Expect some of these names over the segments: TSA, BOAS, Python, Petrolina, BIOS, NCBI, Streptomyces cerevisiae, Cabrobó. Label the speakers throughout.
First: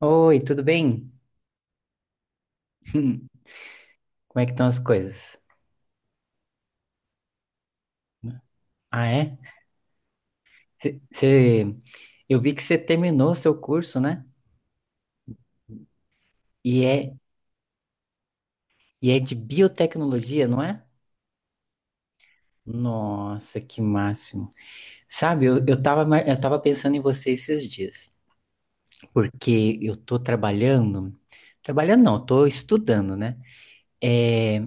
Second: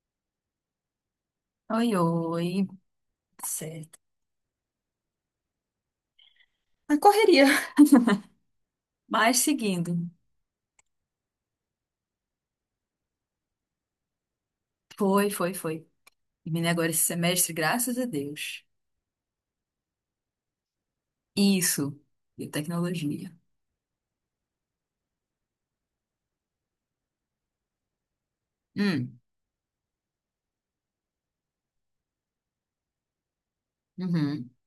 Speaker 1: Oi, tudo bem?
Speaker 2: Oi, oi,
Speaker 1: Como
Speaker 2: certo.
Speaker 1: é que estão as coisas?
Speaker 2: Na correria.
Speaker 1: Ah, é?
Speaker 2: Mas seguindo,
Speaker 1: Cê, cê- eu vi que você terminou seu curso, né?
Speaker 2: foi, foi, foi. Terminei
Speaker 1: E
Speaker 2: agora esse
Speaker 1: é,
Speaker 2: semestre, graças a Deus.
Speaker 1: e é de biotecnologia, não é?
Speaker 2: Isso, biotecnologia.
Speaker 1: Nossa, que máximo. Sabe, eu tava, eu tava pensando em você esses dias,
Speaker 2: Hum,
Speaker 1: porque eu tô trabalhando, trabalhando não, eu tô estudando, né?
Speaker 2: uhum.
Speaker 1: É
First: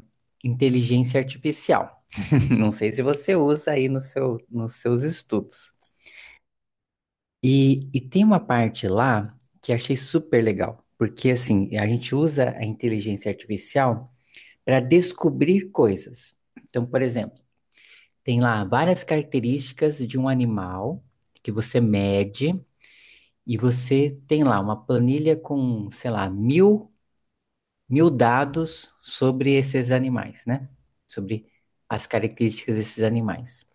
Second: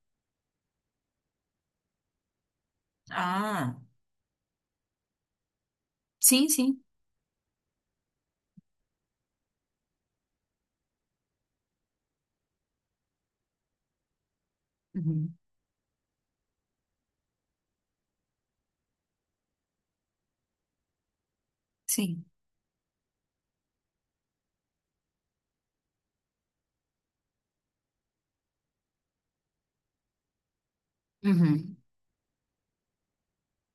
Speaker 1: inteligência artificial. Não sei se você usa
Speaker 2: Ah,
Speaker 1: aí no seu, nos seus estudos.
Speaker 2: sim, sim.
Speaker 1: E tem uma parte lá que achei super legal, porque assim, a gente usa a inteligência artificial para
Speaker 2: Uhum,
Speaker 1: descobrir coisas. Então, por exemplo, tem lá várias características de um animal que você
Speaker 2: sim.
Speaker 1: mede e você tem lá uma planilha com, sei lá, mil dados sobre esses animais, né? Sobre
Speaker 2: Uhum.
Speaker 1: as características desses animais.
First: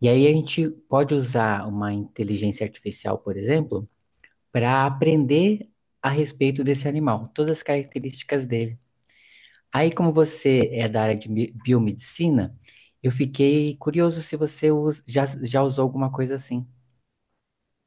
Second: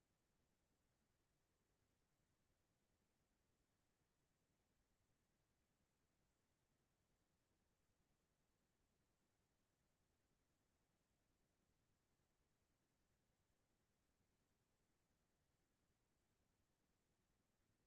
Speaker 1: E aí a gente pode usar uma inteligência artificial, por exemplo, para aprender a respeito desse animal, todas as características dele. Aí, como você é da área de biomedicina, eu fiquei curioso se você já usou alguma coisa assim.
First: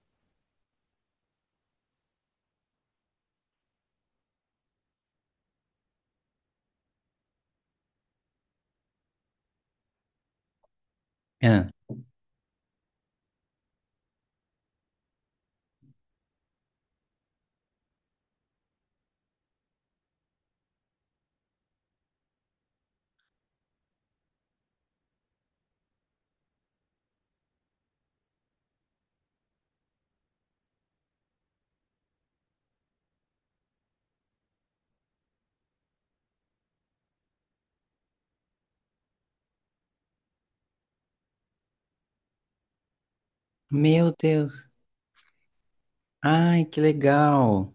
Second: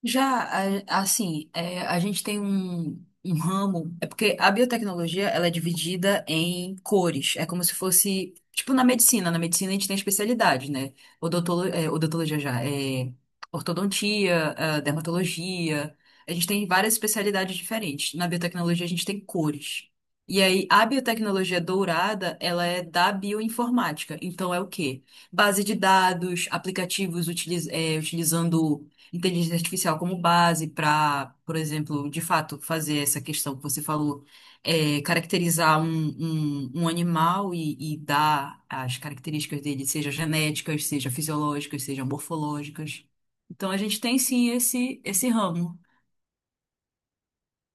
Speaker 2: Já, assim, a gente tem um ramo. É porque a biotecnologia ela é dividida em cores. É como se fosse. Tipo na medicina. Na medicina a gente tem especialidade, né? Odontolo,
Speaker 1: Ah.
Speaker 2: é, odontologia já. Ortodontia, dermatologia. A gente tem várias especialidades diferentes. Na biotecnologia a gente tem cores. E aí, a biotecnologia dourada, ela é da bioinformática. Então, é o quê? Base de dados, aplicativos utilizando inteligência artificial como base para, por exemplo, de fato, fazer essa questão que você falou, é, caracterizar um animal e dar as características dele, seja genéticas, seja fisiológicas, seja morfológicas. Então, a gente
Speaker 1: Meu
Speaker 2: tem sim
Speaker 1: Deus.
Speaker 2: esse ramo.
Speaker 1: Ai, que legal.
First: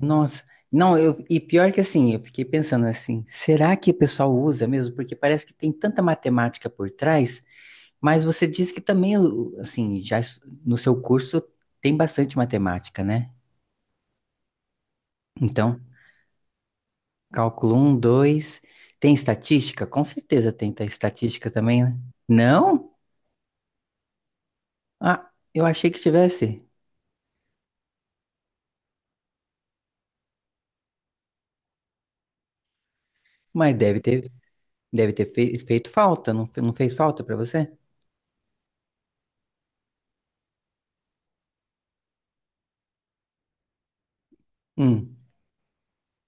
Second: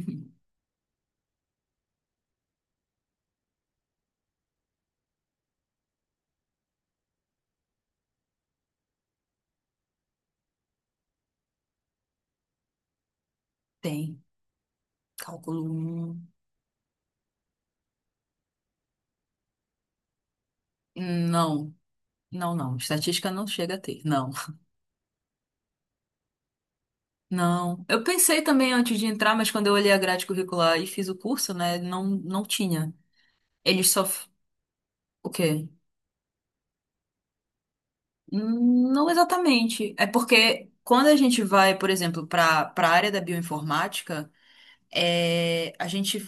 Speaker 1: Nossa. Não, eu, e pior que assim, eu fiquei pensando assim, será que o pessoal usa mesmo? Porque parece que tem tanta matemática por trás, mas você diz que também, assim, no seu curso tem bastante matemática, né?
Speaker 2: Tem. Cálculo
Speaker 1: Então,
Speaker 2: 1.
Speaker 1: Cálculo um, 2. Tem estatística? Com certeza tem estatística
Speaker 2: Não.
Speaker 1: também, né?
Speaker 2: Não, não.
Speaker 1: Não?
Speaker 2: Estatística não chega a ter. Não.
Speaker 1: Ah, eu achei que tivesse.
Speaker 2: Não. Eu pensei também antes de entrar, mas quando eu olhei a grade curricular e fiz o curso, né, não tinha.
Speaker 1: Mas
Speaker 2: Eles só.
Speaker 1: deve
Speaker 2: O
Speaker 1: ter
Speaker 2: quê?
Speaker 1: feito falta. Não, não fez falta pra você?
Speaker 2: Não exatamente. É porque quando a gente vai, por exemplo, para a área da bioinformática,
Speaker 1: Hum.
Speaker 2: é, a gente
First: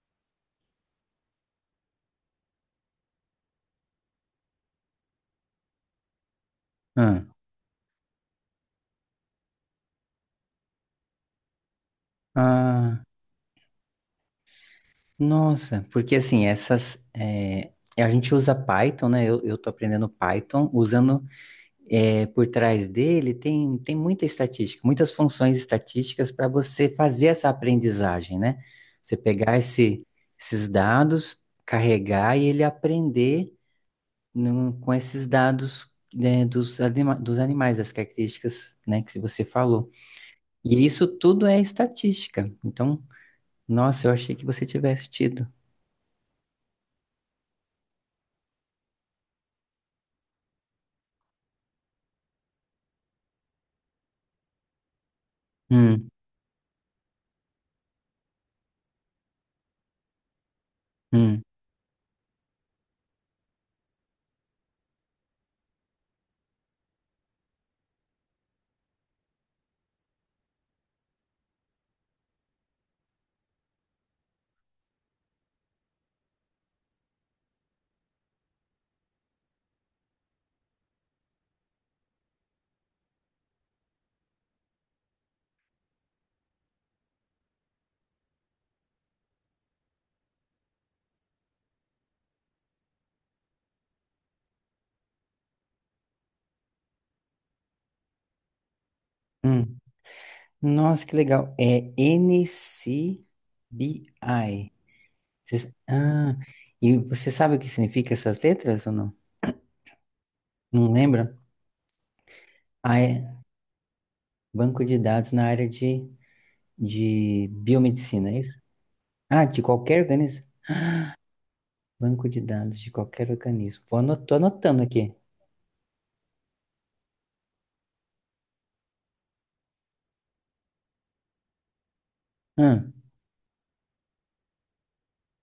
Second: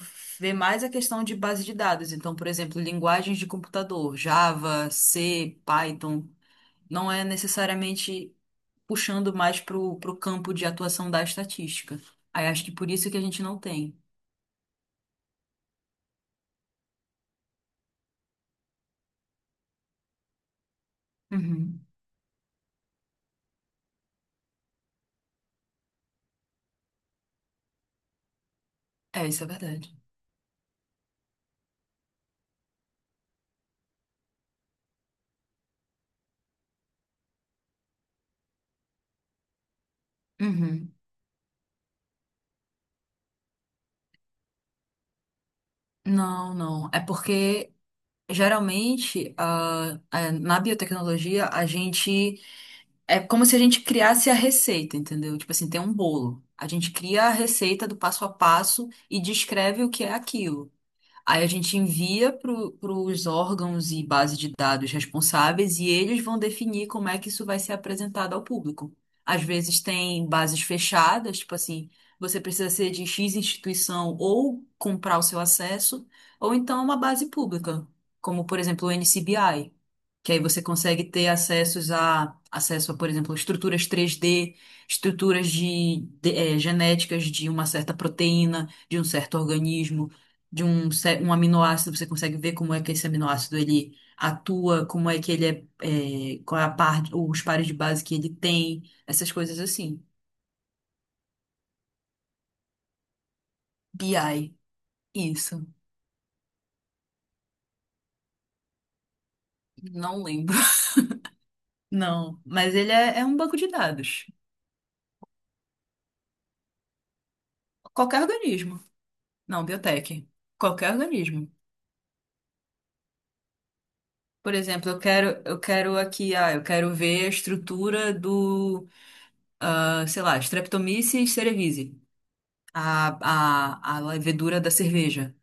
Speaker 2: vê mais a questão de base de dados. Então, por exemplo, linguagens de computador, Java, C, Python, não é
Speaker 1: Ah,
Speaker 2: necessariamente puxando mais para o campo de atuação da estatística. Aí acho que por
Speaker 1: ah,
Speaker 2: isso que a gente não tem.
Speaker 1: nossa. Porque assim, essas. É, a gente usa Python, né? Eu tô aprendendo Python usando
Speaker 2: Uhum.
Speaker 1: é, por trás dele tem, tem muita estatística, muitas funções estatísticas para você fazer essa aprendizagem, né? Você
Speaker 2: É, isso é
Speaker 1: pegar
Speaker 2: verdade.
Speaker 1: esses dados, carregar e ele aprender com esses dados, né, dos animais, das características, né, que você falou. E
Speaker 2: Uhum.
Speaker 1: isso tudo é estatística. Então, nossa, eu achei que você tivesse tido.
Speaker 2: Não, não. É porque geralmente na biotecnologia a gente. É como se a gente criasse a receita, entendeu? Tipo assim, tem um
Speaker 1: Hum,
Speaker 2: bolo. A gente cria a receita do passo a passo e descreve o que é aquilo.
Speaker 1: hum,
Speaker 2: Aí a gente envia para os órgãos e base de dados responsáveis e eles vão definir como é que isso vai ser apresentado ao público. Às vezes tem bases fechadas, tipo assim, você precisa ser de X instituição ou comprar o seu acesso, ou então uma base pública, como por exemplo o NCBI, que aí você consegue ter acessos a acesso a, por exemplo, estruturas 3D, estruturas genéticas de uma certa proteína, de um certo organismo de um aminoácido, você consegue ver como é que esse aminoácido ele atua, como é que ele é, qual é a parte, os pares de base que ele tem, essas coisas
Speaker 1: hum.
Speaker 2: assim.
Speaker 1: Nossa, que legal. É
Speaker 2: BI,
Speaker 1: NCBI.
Speaker 2: isso.
Speaker 1: Ah, e você sabe o que significa essas letras ou não?
Speaker 2: Não lembro.
Speaker 1: Não lembra?
Speaker 2: Não, mas ele
Speaker 1: Ah,
Speaker 2: é um
Speaker 1: é
Speaker 2: banco de dados.
Speaker 1: banco de dados na área de
Speaker 2: Qualquer
Speaker 1: biomedicina, é isso?
Speaker 2: organismo.
Speaker 1: Ah, de
Speaker 2: Não,
Speaker 1: qualquer
Speaker 2: biotech.
Speaker 1: organismo?
Speaker 2: Qualquer organismo.
Speaker 1: Banco de dados de qualquer organismo. Vou tô
Speaker 2: Por
Speaker 1: anotando
Speaker 2: exemplo,
Speaker 1: aqui.
Speaker 2: eu quero ver a estrutura do, ah, sei lá, Streptomyces cerevisiae,
Speaker 1: Hum,
Speaker 2: a levedura da cerveja.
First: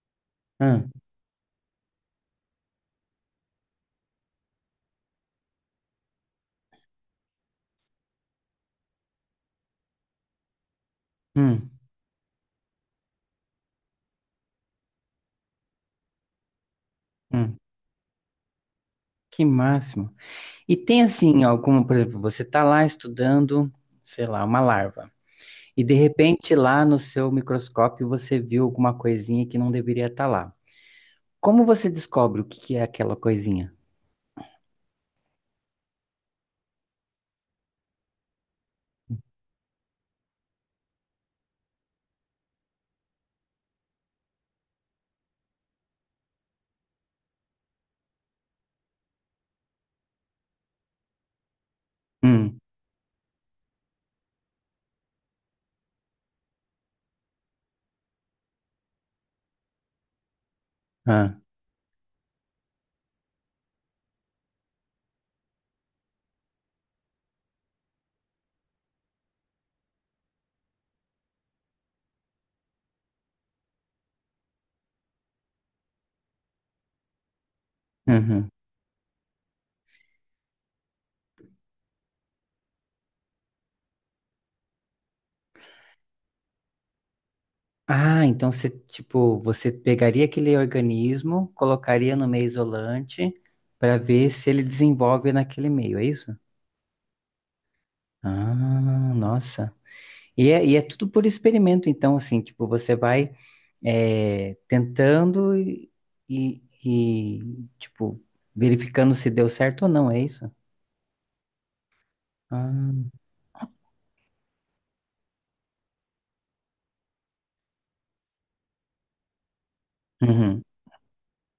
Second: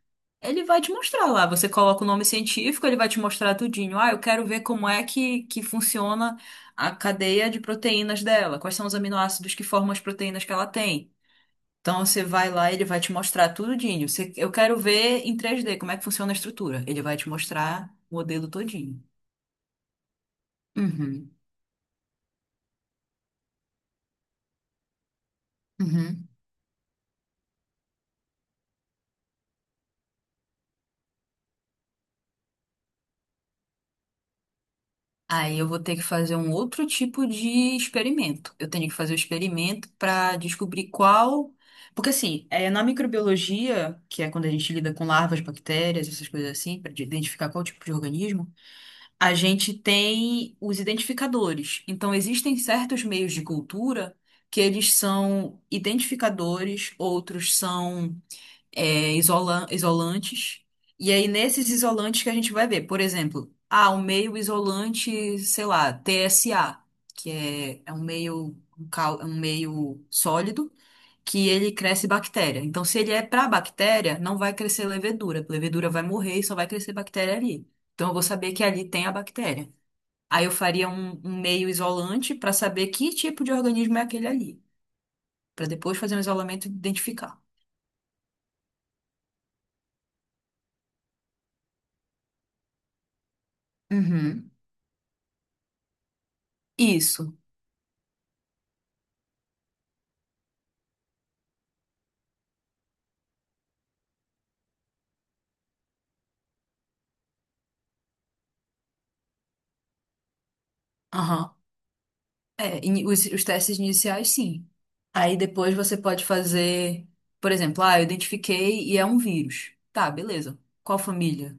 Speaker 2: Ele vai
Speaker 1: hum,
Speaker 2: te mostrar lá. Você coloca o nome científico, ele vai te mostrar tudinho. Ah, eu quero ver como é que funciona a cadeia de proteínas dela. Quais são os aminoácidos que formam as proteínas que ela tem.
Speaker 1: hum,
Speaker 2: Então você vai lá, ele vai te mostrar tudinho. Eu quero ver em 3D como é que funciona a estrutura. Ele vai te
Speaker 1: hum.
Speaker 2: mostrar o modelo todinho.
Speaker 1: Que máximo. E tem
Speaker 2: Uhum,
Speaker 1: assim, algum, por exemplo, você tá lá estudando, sei lá, uma larva. E de
Speaker 2: uhum.
Speaker 1: repente lá no seu microscópio você viu alguma coisinha que não deveria estar lá. Como você descobre o que que é aquela coisinha?
Speaker 2: Aí eu vou ter que fazer um outro tipo de experimento. Eu tenho que fazer o experimento para descobrir qual. Porque, assim, é, na microbiologia, que é quando a gente lida com larvas, bactérias, essas coisas assim, para identificar qual tipo de organismo, a gente tem os identificadores. Então, existem
Speaker 1: Hum,
Speaker 2: certos meios de cultura que eles são identificadores, outros são isolantes. E aí,
Speaker 1: ah,
Speaker 2: nesses isolantes que a gente vai ver, por exemplo, ah, um meio isolante, sei lá, TSA, que é um meio sólido que ele cresce bactéria. Então, se ele é para bactéria, não vai crescer levedura. Levedura vai morrer e só vai crescer bactéria ali. Então, eu vou
Speaker 1: uhum.
Speaker 2: saber que ali tem a bactéria. Aí eu faria um meio isolante para saber que tipo de organismo é aquele ali, para depois fazer um isolamento e identificar.
Speaker 1: Ah, então você, tipo, você pegaria aquele organismo, colocaria no meio isolante para ver se
Speaker 2: Uhum.
Speaker 1: ele desenvolve naquele meio, é isso?
Speaker 2: Isso.
Speaker 1: Ah, nossa. E é tudo por experimento, então, assim, tipo, você vai é, tentando e, tipo, verificando se deu certo ou não, é isso?
Speaker 2: É,
Speaker 1: Ah,
Speaker 2: os testes iniciais, sim. Aí depois você pode fazer, por exemplo, ah, eu identifiquei e é um vírus. Tá, beleza.
Speaker 1: uhum,
Speaker 2: Qual família?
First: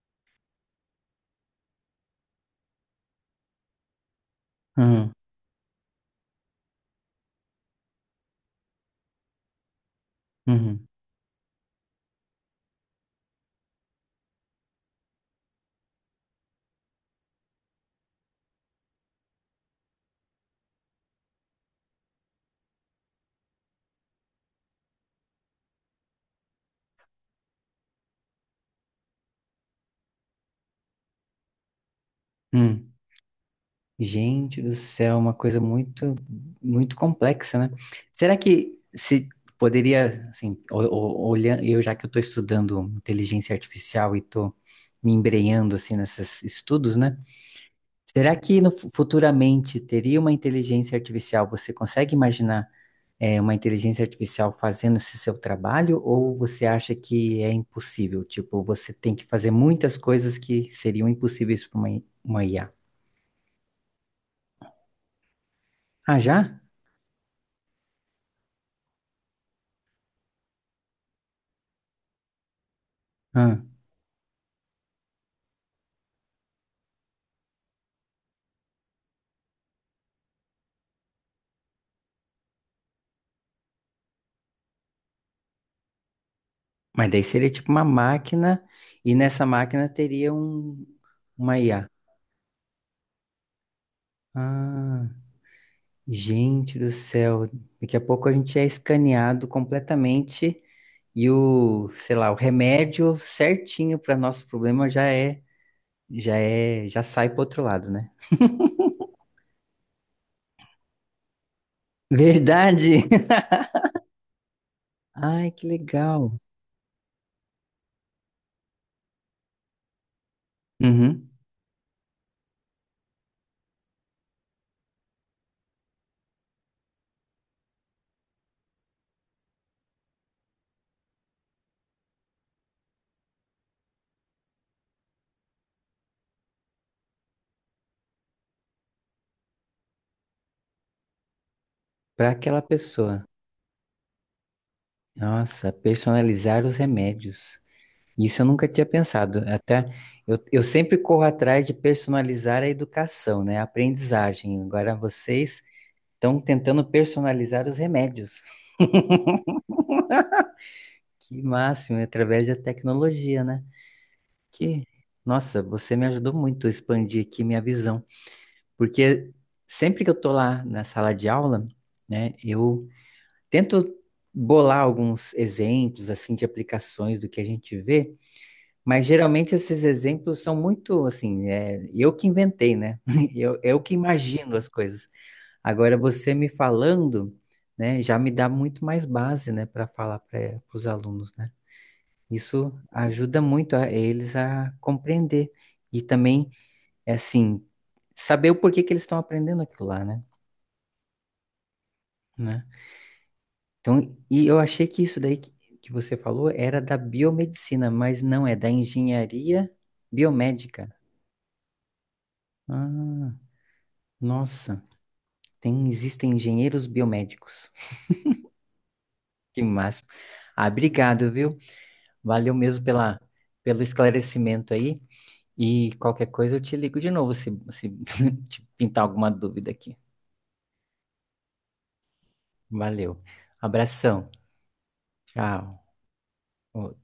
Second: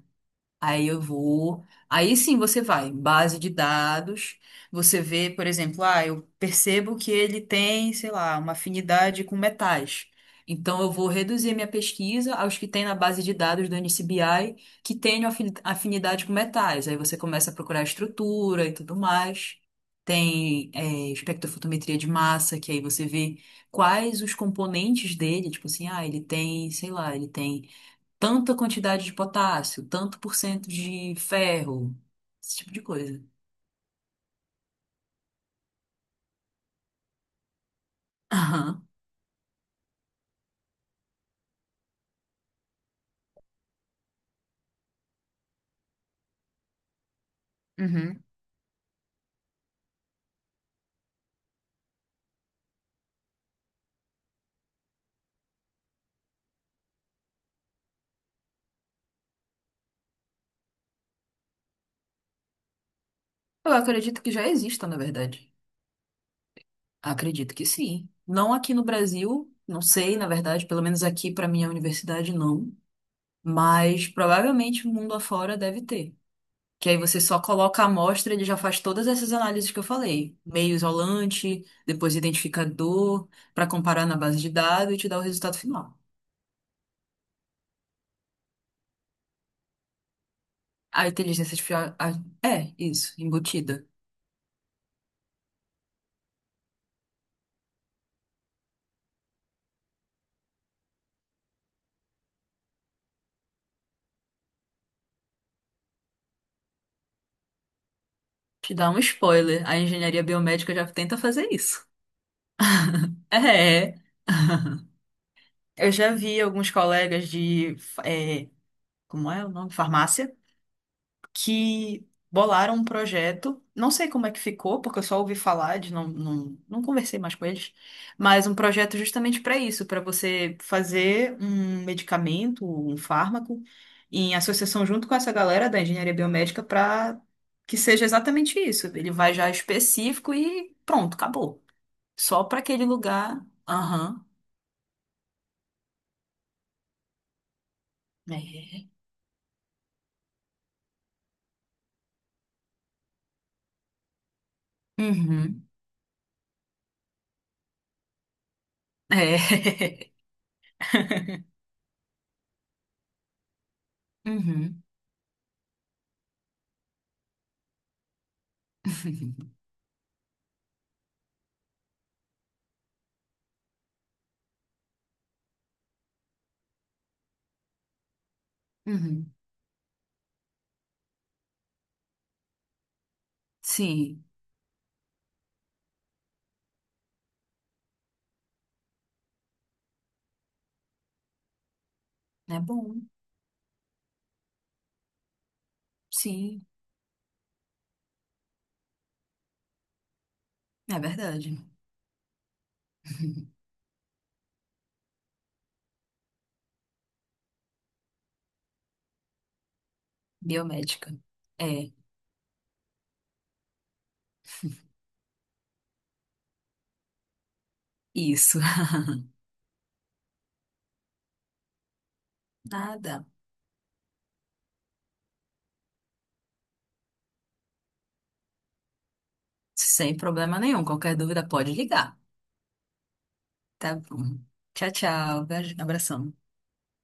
Speaker 2: Aí eu vou. Aí sim você vai, base de dados. Você
Speaker 1: uhum,
Speaker 2: vê, por exemplo, ah, eu percebo que ele tem, sei lá, uma afinidade com metais. Então
Speaker 1: uhum,
Speaker 2: eu vou reduzir minha pesquisa aos que tem na base de dados do NCBI que tenham afinidade com metais. Aí você começa a procurar estrutura e tudo mais. Tem, é, espectrofotometria de massa, que aí você vê quais os componentes dele, tipo assim, ah, ele tem, sei lá, ele tem tanta quantidade de potássio, tanto por cento de ferro, esse tipo de
Speaker 1: uhum.
Speaker 2: coisa.
Speaker 1: Gente do céu, uma coisa muito complexa, né? Será que
Speaker 2: Aham.
Speaker 1: se poderia, assim, olhando, eu já que eu estou estudando inteligência artificial e estou me embrenhando assim nesses estudos, né?
Speaker 2: Uhum.
Speaker 1: Será que no, futuramente teria uma inteligência artificial? Você consegue imaginar é, uma inteligência artificial fazendo esse seu trabalho ou você acha que é impossível? Tipo, você tem que fazer muitas coisas que seriam impossíveis para uma, uma IA.
Speaker 2: Eu acredito que já existam, na verdade.
Speaker 1: Ah, já?
Speaker 2: Acredito que sim. Não aqui no Brasil, não sei, na verdade, pelo menos aqui para minha universidade não, mas provavelmente o mundo afora deve ter. Que aí você só coloca a amostra, ele já faz todas essas análises que eu falei, meio isolante, depois identificador, para comparar na base de dados e te dar o resultado final.
Speaker 1: Mas daí seria tipo uma máquina, e nessa máquina teria um,
Speaker 2: A inteligência
Speaker 1: uma IA.
Speaker 2: artificial. É, isso, embutida.
Speaker 1: Ah, gente do céu. Daqui a pouco a gente é escaneado completamente e o, sei lá, o remédio certinho para nosso problema já é, já sai pro outro lado, né?
Speaker 2: Te dá um spoiler. A engenharia biomédica já tenta fazer isso.
Speaker 1: Verdade!
Speaker 2: É.
Speaker 1: Ai, que
Speaker 2: Eu já
Speaker 1: legal.
Speaker 2: vi alguns colegas de. Como é o nome? Farmácia.
Speaker 1: Uhum.
Speaker 2: Que bolaram um projeto. Não sei como é que ficou, porque eu só ouvi falar de não não conversei mais com eles, mas um projeto justamente para isso, para você fazer um medicamento, um fármaco, em associação junto com essa galera da engenharia biomédica para que seja exatamente isso. Ele vai já específico e pronto, acabou.
Speaker 1: Para
Speaker 2: Só para
Speaker 1: aquela
Speaker 2: aquele
Speaker 1: pessoa.
Speaker 2: lugar. Aham.
Speaker 1: Nossa, personalizar os remédios. Isso eu nunca tinha
Speaker 2: É.
Speaker 1: pensado. Até eu sempre corro atrás de personalizar a educação, né? A aprendizagem. Agora vocês
Speaker 2: Uhum.
Speaker 1: estão tentando personalizar os remédios.
Speaker 2: É.
Speaker 1: Que máximo, através da tecnologia, né?
Speaker 2: Uhum.
Speaker 1: Que, nossa, você me ajudou muito a expandir aqui minha visão. Porque sempre que eu tô lá na sala de aula, né, eu tento bolar alguns exemplos assim de aplicações do que a gente vê. Mas
Speaker 2: Uhum.
Speaker 1: geralmente esses exemplos são muito assim, é, eu que inventei, né? Eu que
Speaker 2: Sim,
Speaker 1: imagino as coisas. Agora você me falando, né, já me dá muito mais base, né, para falar para os alunos, né?
Speaker 2: é
Speaker 1: Isso
Speaker 2: bom.
Speaker 1: ajuda muito a eles a compreender e também,
Speaker 2: Sim.
Speaker 1: é assim, saber o porquê que eles estão aprendendo aquilo lá, né?
Speaker 2: É verdade.
Speaker 1: Né? Então, e eu achei que isso daí que você falou era da biomedicina, mas não é da engenharia biomédica.
Speaker 2: Biomédica. É,
Speaker 1: Ah, nossa. Tem, existem engenheiros biomédicos.
Speaker 2: isso.
Speaker 1: Que máximo. Ah, obrigado, viu? Valeu mesmo pela,
Speaker 2: Nada.
Speaker 1: pelo esclarecimento aí. E qualquer coisa eu te ligo de novo se, se te pintar alguma dúvida aqui.
Speaker 2: Sem problema nenhum. Qualquer dúvida pode ligar.
Speaker 1: Valeu.
Speaker 2: Tá
Speaker 1: Abração.
Speaker 2: bom. Tchau, tchau. Beijo,
Speaker 1: Tchau.
Speaker 2: Abração.
Speaker 1: Ô,